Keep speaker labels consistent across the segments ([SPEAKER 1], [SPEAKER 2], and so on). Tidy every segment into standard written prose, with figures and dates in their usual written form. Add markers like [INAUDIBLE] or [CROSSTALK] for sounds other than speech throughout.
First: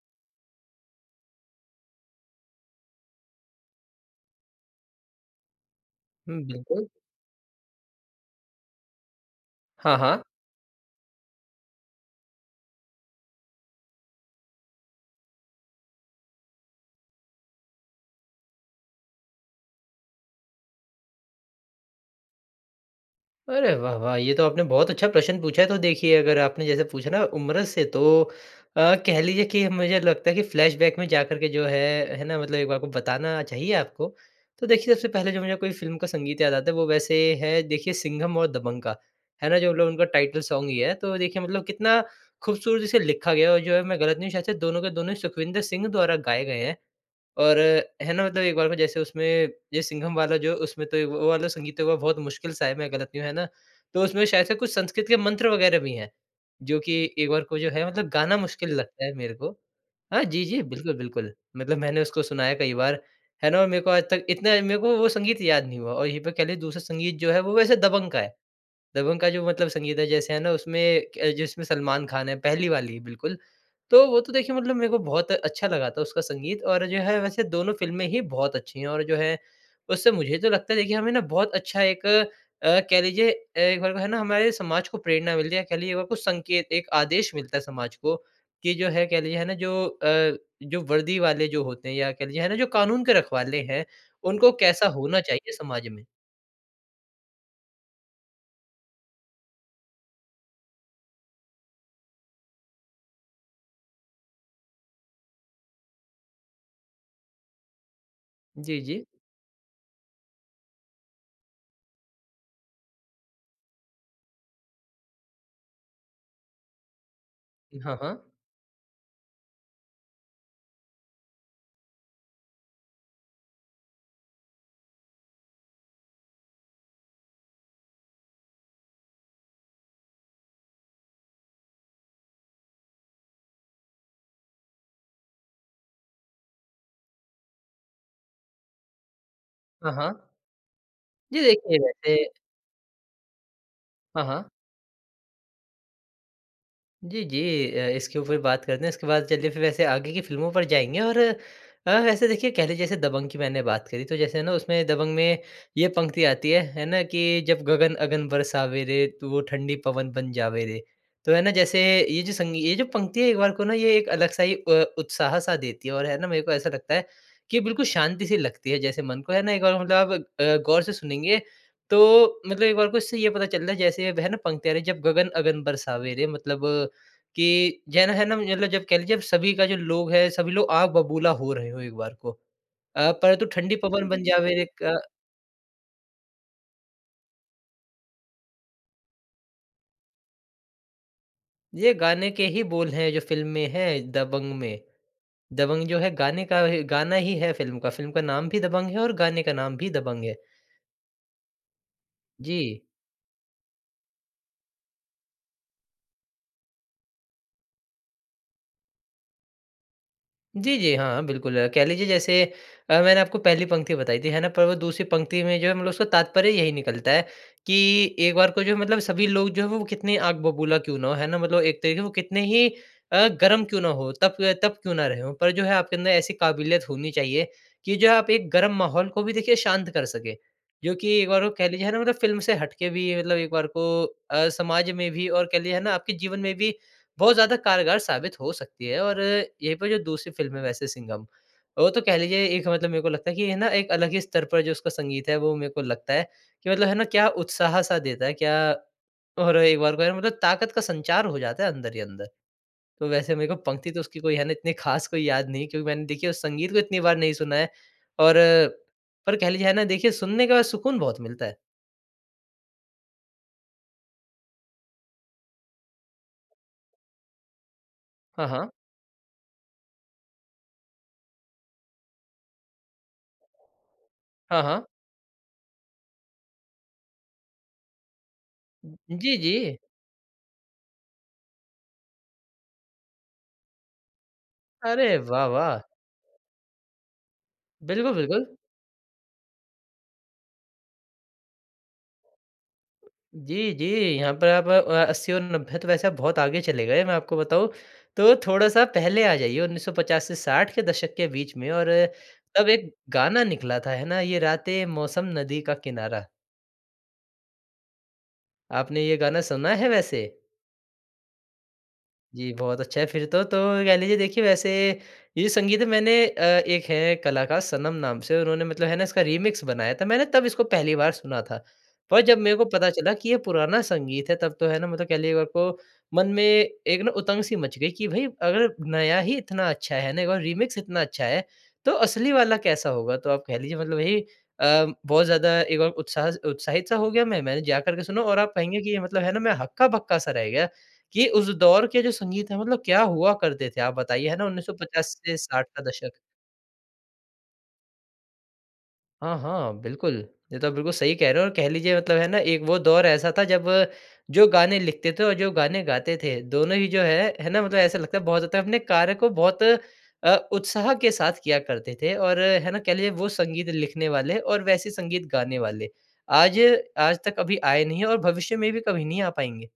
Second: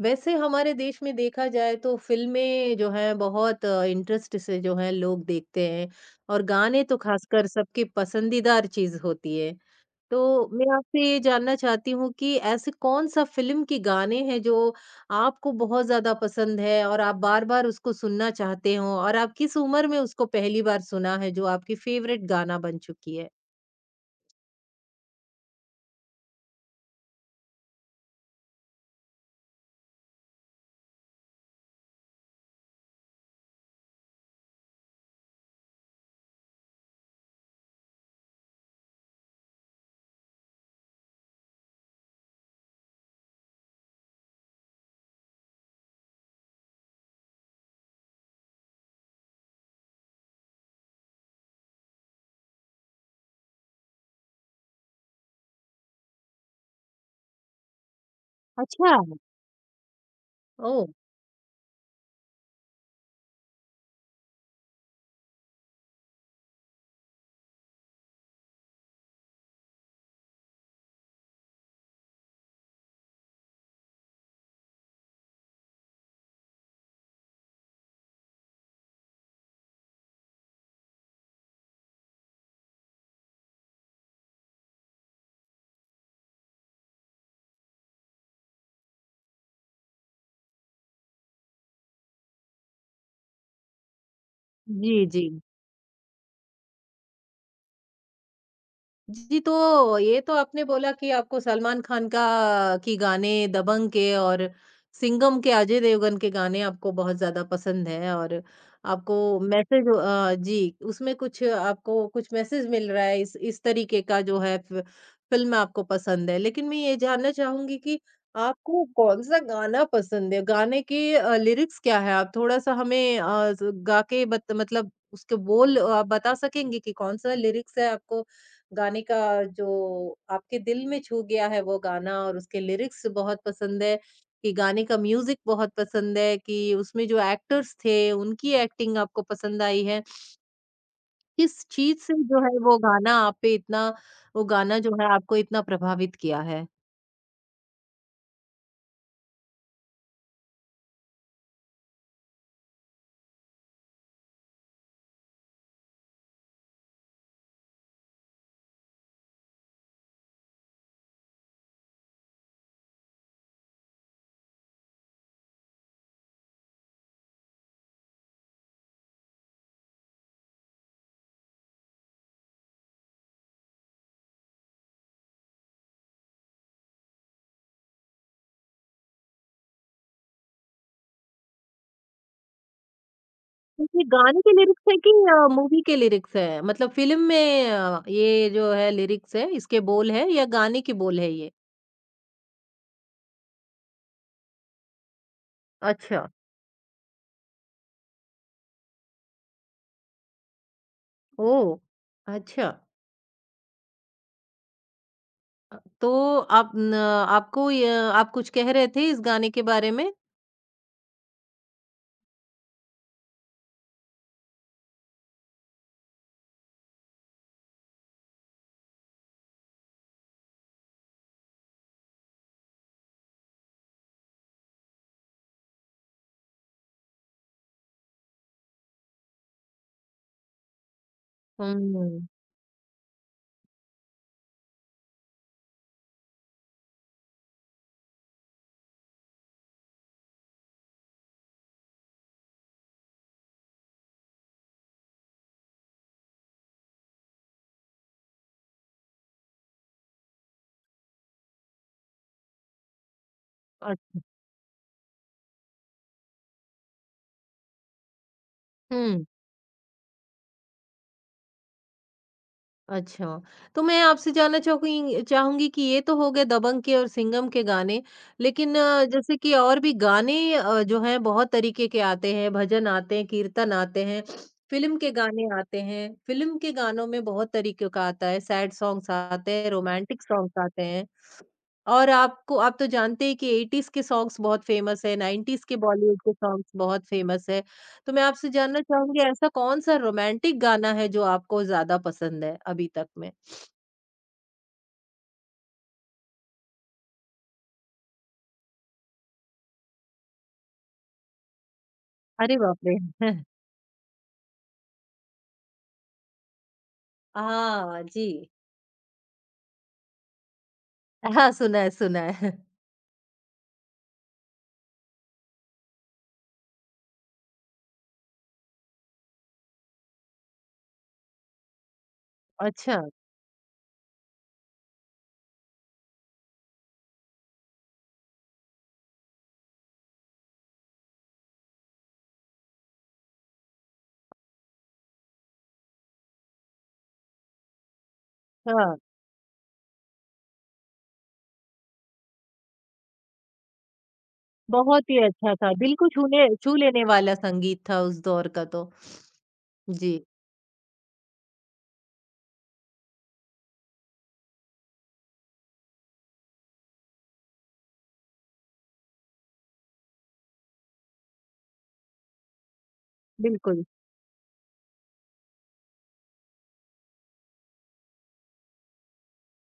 [SPEAKER 1] वैसे हमारे देश में देखा जाए तो फ़िल्में जो हैं बहुत इंटरेस्ट से जो है लोग देखते हैं और
[SPEAKER 2] हुँ,
[SPEAKER 1] गाने
[SPEAKER 2] बिल्कुल।
[SPEAKER 1] तो ख़ासकर सबकी पसंदीदार चीज़ होती है।
[SPEAKER 2] हाँ, हाँ।
[SPEAKER 1] तो मैं आपसे ये जानना चाहती हूँ कि ऐसे कौन-सा फ़िल्म के गाने हैं जो आपको बहुत ज़्यादा पसंद है और आप बार-बार उसको सुनना चाहते हो और आप किस उम्र में उसको पहली बार सुना है जो आपकी फ़ेवरेट गाना बन चुकी है?
[SPEAKER 2] अरे वाह, वाह! ये तो आपने बहुत अच्छा प्रश्न पूछा है। तो देखिए, अगर आपने जैसे पूछा ना उम्र से तो कह लीजिए कि मुझे लगता है कि फ्लैशबैक में जाकर के जो है ना? मतलब एक बार को बताना चाहिए आपको। तो देखिए, सबसे पहले जो मुझे कोई फ़िल्म का संगीत याद आता है, वो वैसे है देखिए सिंघम और दबंग का, है ना? जो मतलब उनका टाइटल सॉन्ग ही है। तो देखिए, मतलब कितना खूबसूरती से लिखा गया है और जो है मैं गलत नहीं हूँ शायद से दोनों के दोनों ही सुखविंदर सिंह द्वारा गाए गए हैं। और है ना मतलब एक बार को जैसे उसमें ये सिंघम वाला जो उसमें तो एक वो वाला संगीत तो बहुत मुश्किल सा है मैं गलत नहीं हूँ, है ना? तो उसमें शायद से कुछ संस्कृत के मंत्र वग़ैरह भी हैं, जो कि एक बार को जो है मतलब गाना मुश्किल
[SPEAKER 1] अच्छा।
[SPEAKER 2] लगता है मेरे को। हाँ, जी, जी,
[SPEAKER 1] ओह!
[SPEAKER 2] बिल्कुल, बिल्कुल। मतलब मैंने उसको सुना है कई बार, है ना? और मेरे को आज तक इतना मेरे को वो संगीत याद नहीं हुआ और यहीं पे कह लें दूसरा संगीत जो है वो वैसे दबंग का है। दबंग का जो मतलब संगीत है जैसे है ना उसमें क जिसमें सलमान खान है, पहली वाली बिल्कुल। तो वो तो देखिए मतलब मेरे को बहुत अच्छा लगा था उसका संगीत और जो है वैसे दोनों फ़िल्में ही बहुत अच्छी हैं और जो है उससे मुझे तो लगता है देखिए हमें ना बहुत अच्छा एक कह लीजिए एक बार को है ना हमारे समाज को प्रेरणा मिलती है कह लीजिए एक बार को संकेत एक आदेश मिलता है समाज को कि जो है कह लीजिए है ना जो जो वर्दी वाले जो होते हैं या कह लीजिए है ना जो कानून के रखवाले हैं, उनको कैसा
[SPEAKER 1] जी,
[SPEAKER 2] होना
[SPEAKER 1] जी।
[SPEAKER 2] चाहिए समाज में।
[SPEAKER 1] जी, तो ये तो आपने बोला कि आपको सलमान खान का की गाने, दबंग के और सिंघम के, अजय देवगन के गाने आपको बहुत ज़्यादा पसंद हैं और
[SPEAKER 2] जी, जी।
[SPEAKER 1] आपको मैसेज जी, उसमें कुछ आपको कुछ मैसेज मिल रहा है इस तरीके का जो है फ़िल्म आपको पसंद है। लेकिन मैं ये जानना चाहूँगी
[SPEAKER 2] हाँ,
[SPEAKER 1] कि
[SPEAKER 2] हाँ।
[SPEAKER 1] आपको कौन-सा गाना पसंद है? गाने के लिरिक्स क्या है? आप थोड़ा-सा हमें अ, ज़ गा के बत मतलब उसके बोल आप बता सकेंगे कि कौन-सा लिरिक्स है आपको गाने का जो आपके दिल में छू गया है वो गाना और उसके लिरिक्स बहुत पसंद है, कि गाने का म्यूज़िक बहुत पसंद है, कि उसमें जो एक्टर्स थे उनकी एक्टिंग आपको पसंद आई
[SPEAKER 2] हाँ,
[SPEAKER 1] है।
[SPEAKER 2] हाँ। जी
[SPEAKER 1] किस
[SPEAKER 2] देखिए
[SPEAKER 1] चीज़
[SPEAKER 2] वैसे
[SPEAKER 1] से जो है
[SPEAKER 2] हाँ,
[SPEAKER 1] वो
[SPEAKER 2] हाँ।
[SPEAKER 1] गाना जो है आपको इतना प्रभावित किया है?
[SPEAKER 2] जी, जी। इसके ऊपर बात करते हैं। इसके बाद चलिए फिर वैसे आगे की फ़िल्मों पर जाएँगे और वैसे देखिए कह लीजिए जैसे दबंग की मैंने बात करी तो जैसे ना उसमें दबंग में ये पंक्ति आती है ना? कि जब गगन अगन बरसावे रे, तो वो ठंडी पवन बन जावे रे। तो है ना जैसे ये जो संगी ये जो पंक्ति है एक बार को ना ये एक अलग-सा ही उत्साह-सा देती है और है ना मेरे को ऐसा लगता है कि बिल्कुल शांति सी लगती है जैसे मन को है ना एक बार मतलब आप गौर से सुनेंगे तो मतलब एक बार को इससे ये पता चल रहा है जैसे है ना पंक्ति आ रही है जब गगन अगन बरसावे रे मतलब कि जैन है ना मतलब जब कह लीजिए अब सभी का जो लोग है, सभी लोग आग बबूला हो रहे हो एक बार को। परंतु ठंडी
[SPEAKER 1] तो ये
[SPEAKER 2] पवन बन
[SPEAKER 1] गाने के
[SPEAKER 2] जावे
[SPEAKER 1] लिरिक्स
[SPEAKER 2] एक
[SPEAKER 1] हैं कि मूवी के लिरिक्स हैं? मतलब फ़िल्म में ये जो है लिरिक्स है, इसके बोल है या गाने के बोल है ये?
[SPEAKER 2] ये गाने के ही बोल हैं जो फ़िल्म में हैं दबंग में। दबंग जो है
[SPEAKER 1] अच्छा,
[SPEAKER 2] गाने का गाना ही है फ़िल्म का नाम भी दबंग है और गाने का नाम भी दबंग है।
[SPEAKER 1] ओह!
[SPEAKER 2] जी।
[SPEAKER 1] अच्छा। तो आप न आपको य आप कुछ कह रहे थे इस गाने के बारे में?
[SPEAKER 2] जी, जी। हाँ, बिल्कुल, कह लीजिए जैसे मैंने आपको पहली पंक्ति बताई थी, है ना? पर वो दूसरी पंक्ति में जो है मतलब उसका तात्पर्य यही निकलता है कि एक बार को जो है मतलब सभी लोग जो है वो कितने आग बबूला क्यों ना हो, है ना? मतलब एक तरीके से वो कितने ही गर्म क्यों ना हो, तप तप क्यों ना रहे हों, पर जो है आपके अंदर ऐसी काबिलियत होनी चाहिए कि जो है आप एक गर्म माहौल को भी देखिए शांत कर सकें। जो कि एक बार को कह लीजिए है ना मतलब
[SPEAKER 1] हुँ।
[SPEAKER 2] फ़िल्म से हट के भी मतलब एक बार को समाज में भी और कह लीजिए है ना आपके जीवन में भी बहुत ज़्यादा कारगर साबित हो सकती है और यहीं पर जो दूसरी फ़िल्म है वैसे सिंघम, वो तो कह लीजिए एक मतलब मेरे को लगता है कि है ना एक अलग ही स्तर पर जो उसका संगीत है वो मेरे को लगता है कि मतलब है ना क्या उत्साह-सा देता है, क्या और एक बार को है ना मतलब ताकत का संचार हो जाता है अंदर ही अंदर। तो वैसे मेरे को पंक्ति तो उसकी
[SPEAKER 1] अच्छा।
[SPEAKER 2] कोई है ना इतनी ख़ास कोई याद नहीं क्योंकि मैंने देखिए उस संगीत को इतनी बार नहीं सुना है और
[SPEAKER 1] हुँ,
[SPEAKER 2] पर कह लीजिए है ना देखिए सुनने के बाद सुकून बहुत मिलता है।
[SPEAKER 1] अच्छा। तो मैं आपसे जानना चाहूँगी चाहूँगी कि ये तो हो गए दबंग के और सिंघम के गाने,
[SPEAKER 2] हाँ, हाँ।
[SPEAKER 1] लेकिन जैसे कि और भी गाने जो हैं बहुत तरीके के आते हैं, भजन आते हैं, कीर्तन आते हैं,
[SPEAKER 2] हाँ, हाँ।
[SPEAKER 1] फ़िल्म के गाने आते हैं। फ़िल्म के गानों में बहुत तरीके का आता है, सैड सॉन्ग्स
[SPEAKER 2] जी, जी।
[SPEAKER 1] आते हैं, रोमांटिक सॉन्ग्स आते हैं। और आपको आप तो जानते ही कि 80s के सॉन्ग्स बहुत फेमस
[SPEAKER 2] अरे
[SPEAKER 1] है,
[SPEAKER 2] वाह,
[SPEAKER 1] 90s के
[SPEAKER 2] वाह!
[SPEAKER 1] बॉलीवुड के सॉन्ग्स बहुत फेमस है। तो
[SPEAKER 2] बिल्कुल,
[SPEAKER 1] मैं
[SPEAKER 2] बिल्कुल।
[SPEAKER 1] आपसे जानना चाहूँगी ऐसा कौन-सा रोमांटिक गाना है जो आपको ज़्यादा पसंद है अभी तक में?
[SPEAKER 2] जी, जी, यहाँ पर आप 80 और 90 तो वैसे आप बहुत आगे चले गए मैं आपको बताऊँ। तो थोड़ा-सा पहले आ जाइए 1950 से 60 के दशक के बीच में और
[SPEAKER 1] अरे
[SPEAKER 2] तब
[SPEAKER 1] बाप
[SPEAKER 2] एक
[SPEAKER 1] रे!
[SPEAKER 2] गाना
[SPEAKER 1] [LAUGHS]
[SPEAKER 2] निकला था, है ना? ये रातें मौसम नदी का किनारा।
[SPEAKER 1] हाँ, जी।
[SPEAKER 2] आपने ये गाना सुना है वैसे?
[SPEAKER 1] हाँ, सुना है, सुना
[SPEAKER 2] जी,
[SPEAKER 1] है।
[SPEAKER 2] बहुत अच्छा है फिर तो। तो कह लीजिए देखिए वैसे ये संगीत मैंने एक है कलाकार सनम नाम से उन्होंने मतलब है ना इसका रीमिक्स बनाया था। मैंने तब इसको पहली बार सुना था। पर जब मेरे को पता
[SPEAKER 1] अच्छा,
[SPEAKER 2] चला कि ये पुराना संगीत है तब तो है ना मतलब कह लीजिए मेरे को मन में एक ना उतंग सी मच गई कि भई अगर नया ही इतना अच्छा है ना और रीमिक्स इतना अच्छा है, तो असली वाला कैसा होगा? तो आप कह लीजिए मतलब वही बहुत ज़्यादा एक बार उत्साहित सा हो गया मैं। मैंने जा कर के सुना और आप कहेंगे कि ये
[SPEAKER 1] हाँ।
[SPEAKER 2] मतलब है ना मैं हक्का-बक्का सा रह गया। कि उस दौर के जो संगीत है मतलब क्या हुआ करते थे आप बताइए, है ना
[SPEAKER 1] बहुत
[SPEAKER 2] 1950
[SPEAKER 1] ही
[SPEAKER 2] से
[SPEAKER 1] अच्छा
[SPEAKER 2] 60
[SPEAKER 1] था,
[SPEAKER 2] का
[SPEAKER 1] दिल को
[SPEAKER 2] दशक।
[SPEAKER 1] छूने छू लेने वाला संगीत था उस दौर का तो।
[SPEAKER 2] हाँ, हाँ,
[SPEAKER 1] जी,
[SPEAKER 2] बिल्कुल। ये तो आप बिल्कुल सही कह रहे हो और कह लीजिए मतलब है ना एक वो दौर ऐसा था जब जो गाने लिखते थे और जो गाने गाते थे, दोनों ही जो है ना मतलब ऐसा लगता है बहुत ज़्यादा अपने कार्य को बहुत उत्साह के साथ किया करते थे और है ना कह लीजिए वो संगीत
[SPEAKER 1] बिल्कुल।
[SPEAKER 2] लिखने वाले और वैसे संगीत गाने वाले, आज आज तक अभी आए नहीं हैं और भविष्य में भी कभी नहीं आ पाएँगे।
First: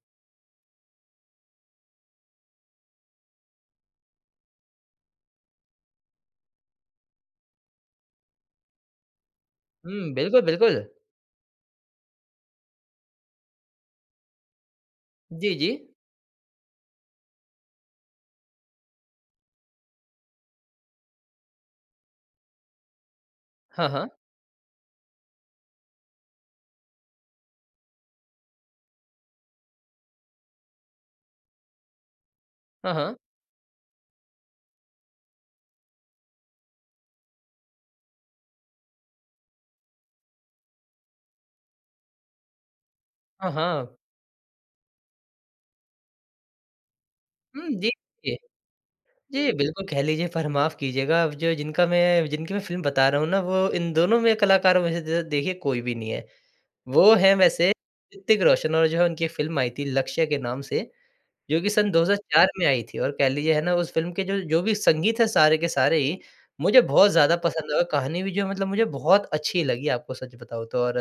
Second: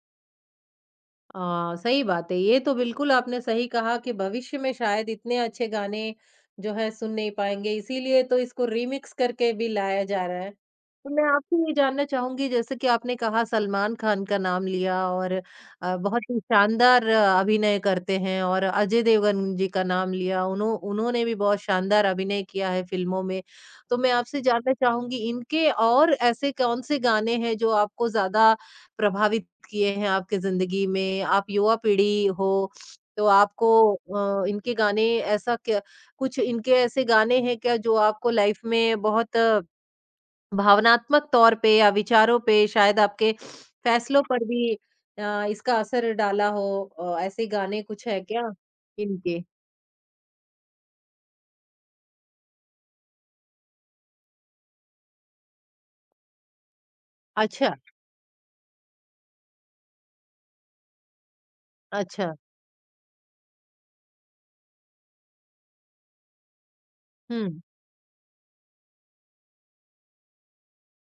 [SPEAKER 1] हाँ, सही बात है। ये तो बिल्कुल आपने सही कहा कि भविष्य में शायद इतने अच्छे गाने जो है सुन नहीं पाएँगे, इसीलिए तो इसको रीमिक्स करके भी लाया
[SPEAKER 2] हुँ,
[SPEAKER 1] जा रहा
[SPEAKER 2] बिल्कुल,
[SPEAKER 1] है।
[SPEAKER 2] बिल्कुल।
[SPEAKER 1] तो मैं आपसे ये जानना चाहूँगी जैसे कि आपने कहा सलमान खान का नाम लिया और
[SPEAKER 2] जी, जी।
[SPEAKER 1] बहुत ही शानदार अभिनय करते हैं और अजय देवगन जी का नाम लिया, उन्होंने भी बहुत शानदार अभिनय किया है फ़िल्मों में।
[SPEAKER 2] हाँ,
[SPEAKER 1] तो
[SPEAKER 2] हाँ।
[SPEAKER 1] मैं आपसे जानना चाहूँगी इनके और ऐसे कौन से गाने हैं जो आपको ज़्यादा प्रभावित किए हैं आपकी ज़िंदगी में? आप युवा पीढ़ी हो,
[SPEAKER 2] हाँ, हाँ।
[SPEAKER 1] तो आपको इनके गाने ऐसा क्या कुछ इनके ऐसे गाने हैं क्या जो आपको लाइफ में बहुत भावनात्मक तौर पे या विचारों पे शायद आपके
[SPEAKER 2] हाँ, हाँ।
[SPEAKER 1] फैसलों पर भी इसका असर डाला हो? ऐसे
[SPEAKER 2] हुँ,
[SPEAKER 1] गाने
[SPEAKER 2] जी,
[SPEAKER 1] कुछ है
[SPEAKER 2] जी।
[SPEAKER 1] क्या इनके?
[SPEAKER 2] जी, बिल्कुल कह लीजिए पर माफ़ कीजिएगा अब जो जिनका मैं जिनकी मैं फ़िल्म बता रहा हूँ ना वो इन दोनों में कलाकारों में से द देखिए कोई भी नहीं है। वो हैं वैसे
[SPEAKER 1] अच्छा,
[SPEAKER 2] ऋतिक रोशन और जो है उनकी एक फ़िल्म आई थी लक्ष्य के नाम से। जो कि सन
[SPEAKER 1] अच्छा।
[SPEAKER 2] 2004 में आई थी और कह लीजिए है ना उस फ़िल्म के जो जो भी संगीत है सारे के सारे ही, मुझे बहुत ज़्यादा
[SPEAKER 1] हुँ।
[SPEAKER 2] पसंद आए कहानी भी जो मतलब मुझे बहुत अच्छी लगी आपको सच बताऊँ तो और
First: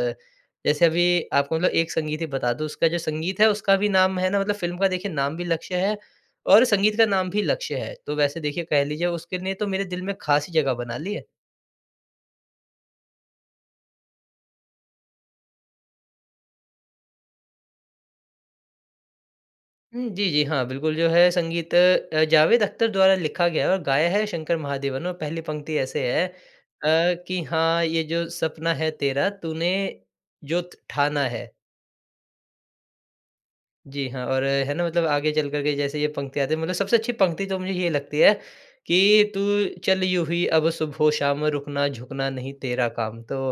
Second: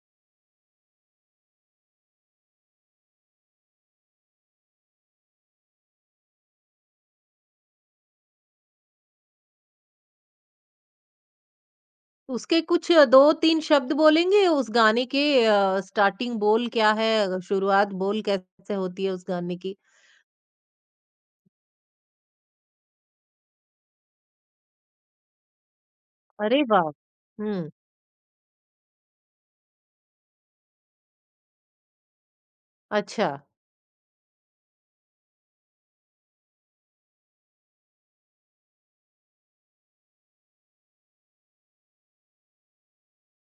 [SPEAKER 2] जैसे अभी आपको मतलब एक संगीत ही बता दूँ उसका जो संगीत है उसका भी नाम है ना मतलब फ़िल्म का देखिए नाम भी लक्ष्य है और संगीत का नाम भी लक्ष्य है। तो वैसे देखिए कह लीजिए उसके लिए तो मेरे दिल में ख़ास ही जगह बना ली है।
[SPEAKER 1] उसके कुछ 2-3 शब्द बोलेंगे? उस गाने के स्टार्टिंग बोल क्या है? शुरुआत बोल कैसे होती है उस गाने की?
[SPEAKER 2] हुँ, जी, जी। हाँ, बिल्कुल जो है संगीत जावेद अख्तर द्वारा लिखा गया है और गाया है शंकर महादेवन और पहली पंक्ति ऐसे है
[SPEAKER 1] अरे वाह!
[SPEAKER 2] कि
[SPEAKER 1] हुँ,
[SPEAKER 2] हाँ, ये जो सपना है तेरा तूने जो थ ठाना है।
[SPEAKER 1] अच्छा,
[SPEAKER 2] जी हाँ, और है ना मतलब आगे चल कर के जैसे ये पंक्ति आती है मतलब सबसे अच्छी पंक्ति तो मुझे ये लगती है कि तू चल यूँ ही अब सुबहो शाम रुकना झुकना नहीं तेरा काम। तो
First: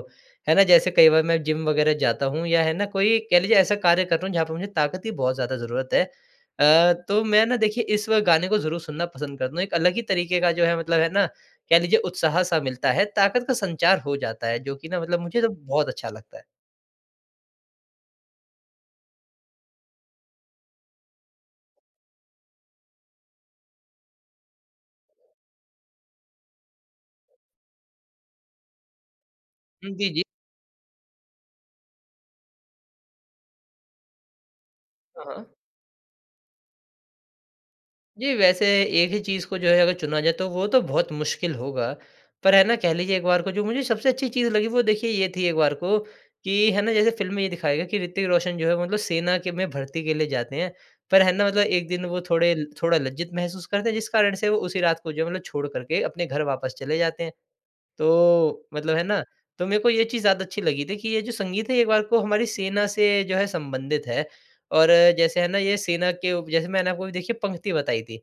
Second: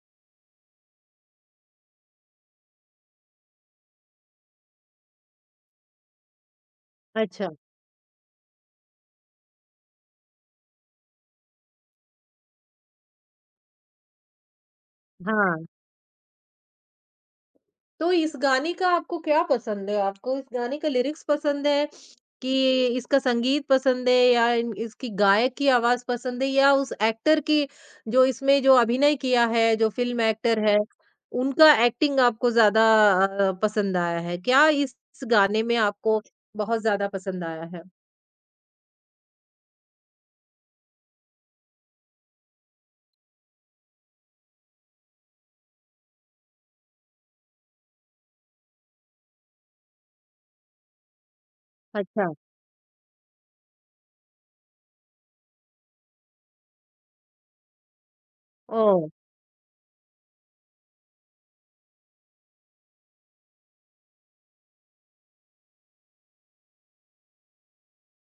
[SPEAKER 2] है ना जैसे कई बार मैं जिम वग़ैरह जाता हूँ या है ना कोई कह लीजिए ऐसा कार्य कर रहा हूँ जहाँ पे मुझे ताकत की बहुत ज़्यादा ज़रूरत है। तो मैं
[SPEAKER 1] अच्छा,
[SPEAKER 2] ना देखिए इस गाने को ज़रूर सुनना पसंद करता हूँ। एक अलग ही तरीके का जो है मतलब है ना कह लीजिए उत्साह सा मिलता है, ताकत का संचार हो जाता है जो कि ना मतलब मुझे तो
[SPEAKER 1] हाँ।
[SPEAKER 2] बहुत अच्छा लगता है।
[SPEAKER 1] तो इस गाने का आपको क्या पसंद है? आपको इस गाने का लिरिक्स पसंद है कि इसका संगीत पसंद है या इन इसकी गायक की आवाज़ पसंद है या उस एक्टर की जो इसमें जो अभिनय किया है, जो
[SPEAKER 2] हुँ, जी,
[SPEAKER 1] फ़िल्म
[SPEAKER 2] जी।
[SPEAKER 1] एक्टर है, उनका एक्टिंग आपको ज़्यादा पसंद आया है? क्या इस
[SPEAKER 2] हाँ, हाँ।
[SPEAKER 1] गाने में आपको बहुत ज़्यादा पसंद आया है?
[SPEAKER 2] जी, वैसे एक ही चीज़ को जो है अगर चुना जाए तो वो तो बहुत मुश्किल होगा। पर है ना कह लीजिए एक बार को जो मुझे सबसे अच्छी चीज़ लगी वो देखिए ये थी एक बार को कि है ना जैसे फ़िल्म में ये दिखाया गया कि ऋतिक रोशन जो है मतलब सेना के में भर्ती के लिए जाते हैं। पर है ना मतलब एक दिन वो
[SPEAKER 1] अच्छा,
[SPEAKER 2] थोड़े थोड़ा लज्जित महसूस करते हैं जिस कारण से वो उसी रात को जो है मतलब छोड़ कर के अपने घर वापस चले जाते हैं। तो मतलब है
[SPEAKER 1] ओह!
[SPEAKER 2] ना? तो मेरे को ये चीज़ ज़्यादा अच्छी लगी थी कि ये जो संगीत है एक बार को हमारी सेना से जो है संबंधित है और जैसे है ना ये सेना के उ जैसे मैंने आपको भी देखिए पंक्ति बताई थी,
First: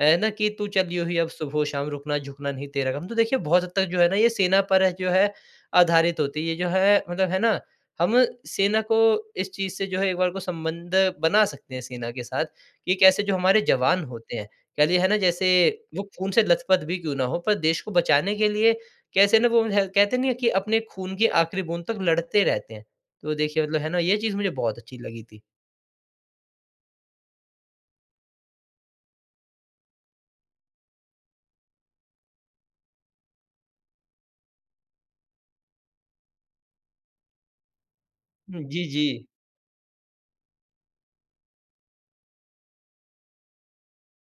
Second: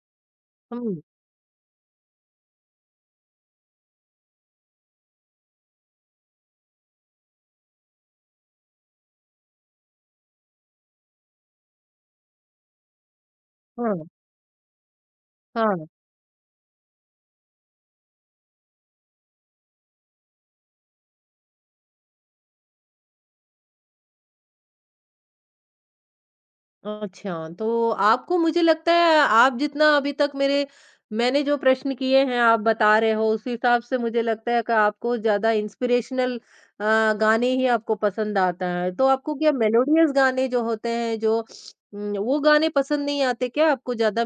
[SPEAKER 2] है ना? कि तू चल
[SPEAKER 1] हुँ,
[SPEAKER 2] यूँ ही अब सुबह-शाम रुकना झुकना नहीं तेरा गम। तो देखिए बहुत हद तक जो है ना ये सेना पर है जो है आधारित होती है। ये जो है मतलब है ना हम सेना को इस चीज़ से जो है एक बार को संबंध बना सकते हैं सेना के साथ कि कैसे जो हमारे जवान
[SPEAKER 1] हाँ,
[SPEAKER 2] होते हैं, कह लिए है ना जैसे
[SPEAKER 1] हाँ।
[SPEAKER 2] वो खून से लथपथ भी क्यों ना हो पर देश को बचाने के लिए कैसे ना वो है कहते नहीं है कि अपने खून की आखिरी बूँद तक लड़ते रहते हैं। तो देखिए मतलब है ना ये चीज़ मुझे बहुत अच्छी लगी थी।
[SPEAKER 1] अच्छा, तो आपको मुझे लगता है आप जितना अभी तक मेरे मैंने जो प्रश्न किए हैं आप बता रहे हो उस हिसाब से मुझे लगता है कि आपको ज़्यादा इंस्पिरेशनल गाने ही आपको पसंद
[SPEAKER 2] हुँ,
[SPEAKER 1] आता
[SPEAKER 2] जी,
[SPEAKER 1] है।
[SPEAKER 2] जी।
[SPEAKER 1] तो आपको क्या मेलोडियस गाने जो होते हैं वो गाने पसंद नहीं आते क्या? आपको ज़्यादा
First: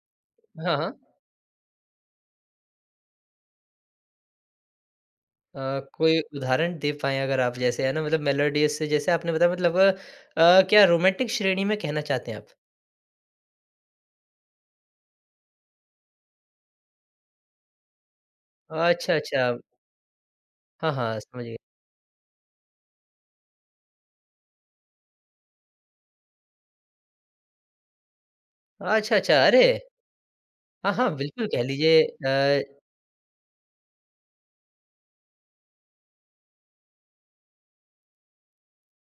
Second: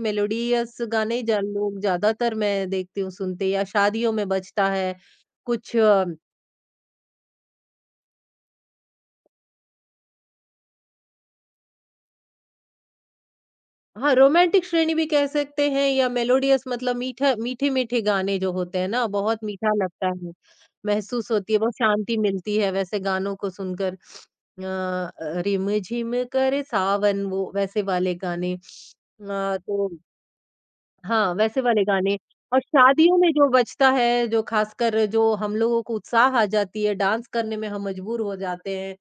[SPEAKER 2] हाँ,
[SPEAKER 1] मेलोडियस
[SPEAKER 2] हाँ।
[SPEAKER 1] गाने ज लोग ज़्यादातर मैं देखती हूँ सुनते या शादियों में बजता है,
[SPEAKER 2] अ,
[SPEAKER 1] कुछ
[SPEAKER 2] कोई उदाहरण दे पाएँ अगर आप जैसे है ना मतलब मेलोडियस से जैसे आपने बताया मतलब क्या रोमांटिक श्रेणी में कहना चाहते हैं आप?
[SPEAKER 1] हाँ, रोमांटिक श्रेणी भी कह सकते हैं या मेलोडियस मतलब मीठा मीठे-मीठे गाने जो होते हैं ना,
[SPEAKER 2] अच्छा,
[SPEAKER 1] बहुत
[SPEAKER 2] अच्छा।
[SPEAKER 1] मीठा लगता है,
[SPEAKER 2] हाँ, हाँ,
[SPEAKER 1] महसूस
[SPEAKER 2] समझ
[SPEAKER 1] होती
[SPEAKER 2] गया।
[SPEAKER 1] है, बहुत शांति मिलती है वैसे गानों को सुनकर। रिम-झिम करे सावन वो वैसे वाले गाने।
[SPEAKER 2] अच्छा, अच्छा। अरे!
[SPEAKER 1] तो
[SPEAKER 2] हाँ, हाँ,
[SPEAKER 1] हाँ,
[SPEAKER 2] बिल्कुल
[SPEAKER 1] वैसे
[SPEAKER 2] कह
[SPEAKER 1] वाले
[SPEAKER 2] लीजिए।
[SPEAKER 1] गाने और
[SPEAKER 2] अ
[SPEAKER 1] शादियों में जो बजता है, जो खासकर जो हम लोगों को उत्साह आ जाती है, डांस करने में हम मजबूर हो जाते हैं।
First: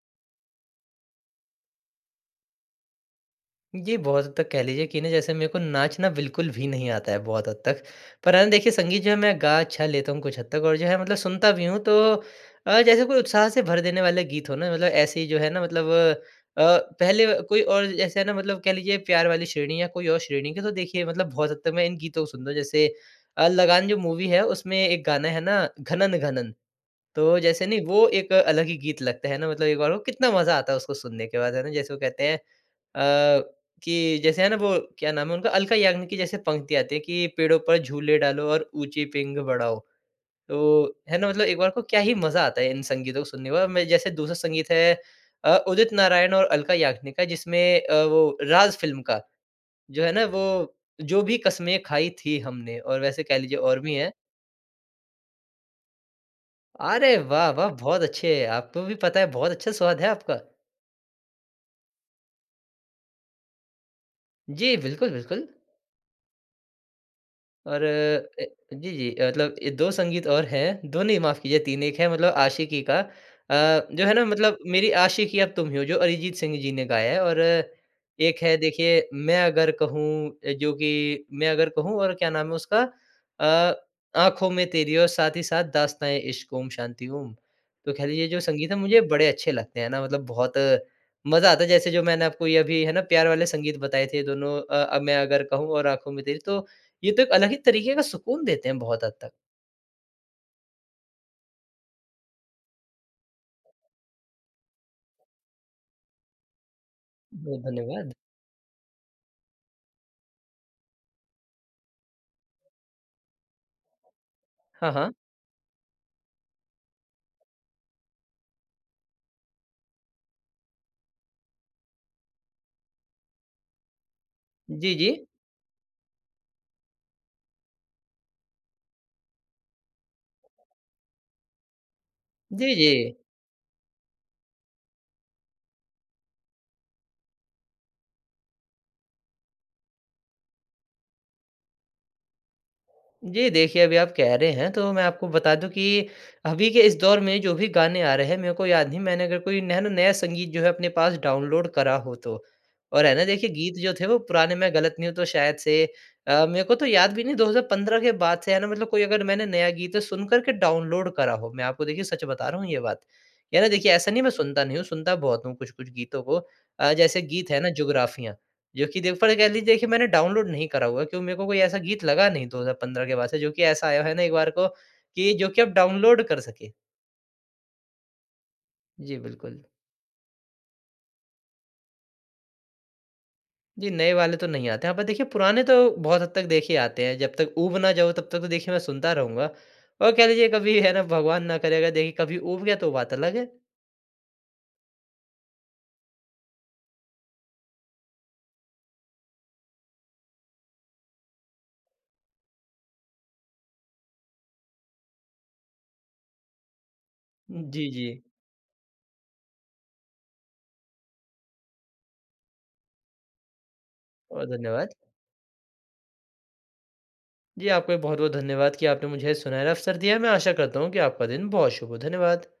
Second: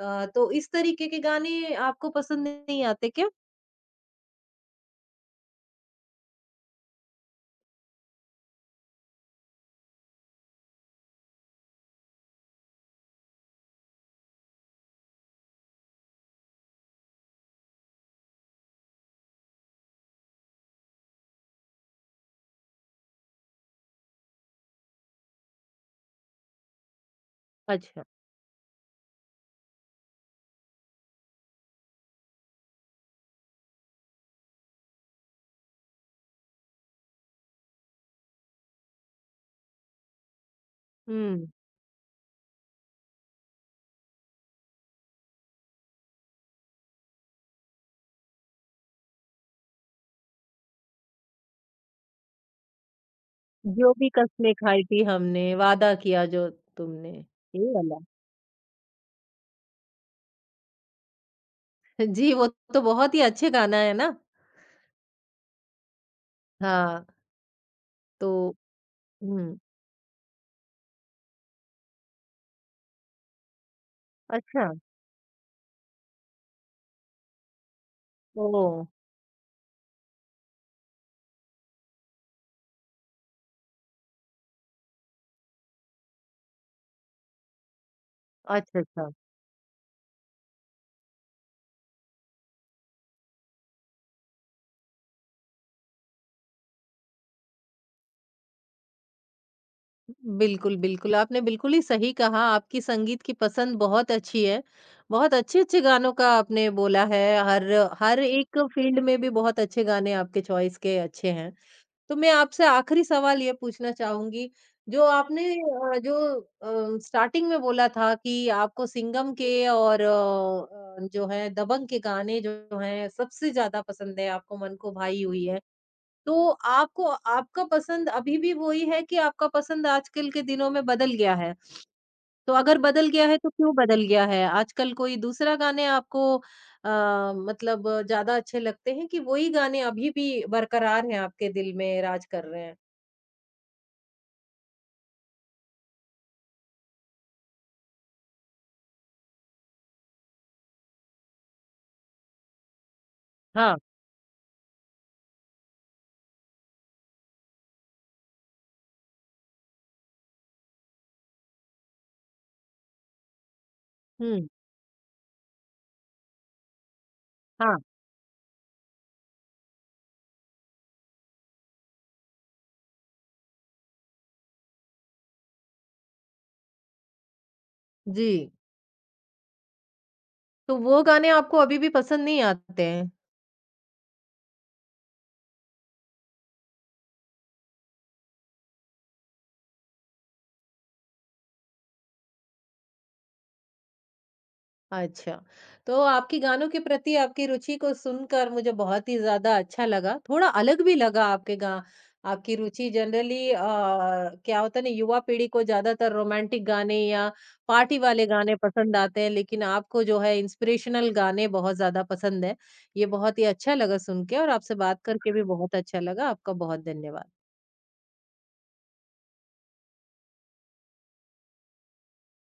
[SPEAKER 1] तो इस तरीके के गाने आपको पसंद नहीं आते क्या?
[SPEAKER 2] जी, बहुत हद तक कह लीजिए कि ना जैसे मेरे को नाचना बिल्कुल भी नहीं आता है बहुत हद तक। पर है ना देखिए संगीत जो है मैं गा अच्छा लेता हूँ कुछ हद तक और जो है मतलब सुनता भी हूँ तो जैसे कोई उत्साह से भर देने वाले गीत हो ना मतलब ऐसे ही जो है ना मतलब पहले कोई और जैसे है ना मतलब कह लीजिए प्यार वाली श्रेणी या कोई और श्रेणी के तो देखिए मतलब बहुत हद तक मैं इन गीतों को सुनता हूँ। जैसे लगान जो मूवी है उसमें एक गाना है ना घनन घनन। तो जैसे नहीं
[SPEAKER 1] अच्छा।
[SPEAKER 2] वो एक अलग ही गीत लगता है ना मतलब एक बार वो कितना मज़ा आता है उसको सुनने के बाद है ना जैसे वो कहते हैं अ, कि जैसे है ना वो क्या नाम है उनका अल्का याग्निक की जैसे पंक्ति आती है कि पेड़ों पर झूले डालो और ऊंची पींग बढ़ाओ। तो है ना मतलब
[SPEAKER 1] हुँ।
[SPEAKER 2] एक बार को क्या ही मज़ा आता है इन संगीतों को सुनने का। मैं जैसे दूसरा संगीत है उदित नारायण और अल्का याग्निक का जिसमें वो राज फ़िल्म का जो है ना वो जो भी कस्में खाई थी हमने और वैसे कह लीजिए और
[SPEAKER 1] जो
[SPEAKER 2] भी
[SPEAKER 1] भी
[SPEAKER 2] हैं।
[SPEAKER 1] कस्में खाई थी हमने, वादा किया जो
[SPEAKER 2] अरे
[SPEAKER 1] तुमने,
[SPEAKER 2] वाह, वाह!
[SPEAKER 1] ये
[SPEAKER 2] बहुत
[SPEAKER 1] वाला?
[SPEAKER 2] अच्छे आपको भी पता है बहुत अच्छा स्वाद है आपका।
[SPEAKER 1] [LAUGHS] जी, वो तो बहुत ही अच्छे गाना है ना?
[SPEAKER 2] जी, बिल्कुल, बिल्कुल।
[SPEAKER 1] हाँ,
[SPEAKER 2] और
[SPEAKER 1] तो
[SPEAKER 2] जी, जी मतलब
[SPEAKER 1] हुँ,
[SPEAKER 2] ये 2 संगीत और हैं, 2 नहीं माफ़ कीजिए 3। एक है मतलब आशिकी का जो है ना मतलब
[SPEAKER 1] अच्छा।
[SPEAKER 2] मेरी आशिकी अब तुम ही हो जो अरिजीत सिंह जी ने गाया है और एक है
[SPEAKER 1] ओह!
[SPEAKER 2] देखिए मैं अगर कहूँ अ, जो कि मैं अगर कहूँ और क्या नाम है उसका अ, आँखों में तेरी और साथ ही साथ दास्ताँए इश्क ओम शांति ओम। तो कह लीजिए जो संगीत है
[SPEAKER 1] अच्छा,
[SPEAKER 2] मुझे
[SPEAKER 1] अच्छा।
[SPEAKER 2] बड़े अच्छे लगते हैं ना मतलब बहुत मज़ा आता है जैसे जो मैंने आपको ये अभी है ना प्यार वाले संगीत बताए थे दोनों। अब मैं अगर कहूँ और आँखों में तेरी तो ये तो एक अलग ही तरीके का सुकून देते हैं बहुत हद तक।
[SPEAKER 1] बिल्कुल, बिल्कुल, आपने बिल्कुल ही सही कहा, आपकी संगीत की पसंद बहुत अच्छी है। बहुत अच्छे-अच्छे गानों का आपने बोला है,
[SPEAKER 2] बहुत
[SPEAKER 1] हर
[SPEAKER 2] धन्यवाद।
[SPEAKER 1] हर एक फ़ील्ड में भी बहुत अच्छे गाने आपके चॉइस के अच्छे हैं। तो मैं आपसे आखिरी सवाल ये पूछना चाहूँगी,
[SPEAKER 2] हाँ,
[SPEAKER 1] जो
[SPEAKER 2] हाँ।
[SPEAKER 1] आपने अ, जो अ, स्टार्टिंग में बोला था कि आपको सिंघम के और जो है दबंग के गाने जो हैं सबसे ज़्यादा पसंद है, आपको मन को
[SPEAKER 2] जी, जी।
[SPEAKER 1] भाई हुई है। तो आपको आपका पसंद अभी भी वही है कि आपका पसंद आजकल के दिनों में बदल गया है? तो
[SPEAKER 2] जी,
[SPEAKER 1] अगर
[SPEAKER 2] जी।
[SPEAKER 1] बदल गया है, तो क्यों बदल गया है? आजकल कोई दूसरा गाने आपको अ, मतलब ज़्यादा अच्छे लगते हैं कि वही गाने अभी भी बरकरार हैं आपके दिल में राज कर रहे हैं?
[SPEAKER 2] जी, देखिए अभी आप कह रहे हैं तो मैं आपको बता दूँ कि अभी के इस दौर में जो भी गाने आ रहे हैं मेरे को याद नहीं मैंने अगर कोई नया संगीत जो है अपने पास डाउनलोड करा हो तो। और है ना देखिए गीत
[SPEAKER 1] हाँ,
[SPEAKER 2] जो थे वो पुराने मैं गलत नहीं हूँ तो शायद से मेरे को तो याद भी नहीं 2015 के बाद से है ना मतलब कोई अगर मैंने नया गीत सुन कर के डाउनलोड करा हो, मैं आपको देखिए सच बता रहा हूँ ये बात। या ना देखिए ऐसा नहीं मैं
[SPEAKER 1] हुँ,
[SPEAKER 2] सुनता नहीं हूँ, सुनता बहुत हूँ कुछ-कुछ गीतों को। जैसे गीत है ना
[SPEAKER 1] हाँ,
[SPEAKER 2] जुगराफियाँ। जो कि देख पर कह लीजिए देखिए मैंने डाउनलोड नहीं करा हुआ है, क्यों मेरे को कोई ऐसा गीत लगा नहीं 2015 के बाद से, जो कि ऐसा आया है ना एक बार को कि जो कि आप डाउनलोड कर सकें।
[SPEAKER 1] जी।
[SPEAKER 2] जी, बिल्कुल।
[SPEAKER 1] तो वो गाने आपको अभी भी पसंद नहीं आते हैं?
[SPEAKER 2] जी, नए वाले तो नहीं आते। यहाँ पर देखिए पुराने तो बहुत हद तक देखिए आते हैं, जब तक ऊब ना जाऊँ तब तक तो देखिए मैं सुनता रहूँगा और कह लीजिए कभी है ना भगवान ना करे अगर देखिए कभी ऊब गया तो बात अलग है।
[SPEAKER 1] अच्छा, तो आपकी गानों के प्रति आपकी रुचि को सुनकर मुझे बहुत ही ज़्यादा अच्छा लगा, थोड़ा अलग भी लगा आपके गा आपकी रुचि जनरली क्या होता है ना युवा पीढ़ी को ज़्यादातर रोमांटिक गाने या
[SPEAKER 2] जी,
[SPEAKER 1] पार्टी
[SPEAKER 2] जी
[SPEAKER 1] वाले गाने पसंद आते हैं, लेकिन आपको जो है इंस्पिरेशनल गाने बहुत ज़्यादा पसंद है। ये बहुत ही अच्छा लगा सुन के
[SPEAKER 2] और
[SPEAKER 1] और आपसे
[SPEAKER 2] धन्यवाद।
[SPEAKER 1] बात करके भी बहुत अच्छा लगा। आपका बहुत धन्यवाद।
[SPEAKER 2] जी, आपको भी बहुत-बहुत धन्यवाद कि आपने मुझे सुनहरा अवसर दिया है। मैं आशा करता हूँ कि आपका दिन बहुत शुभ हो। धन्यवाद।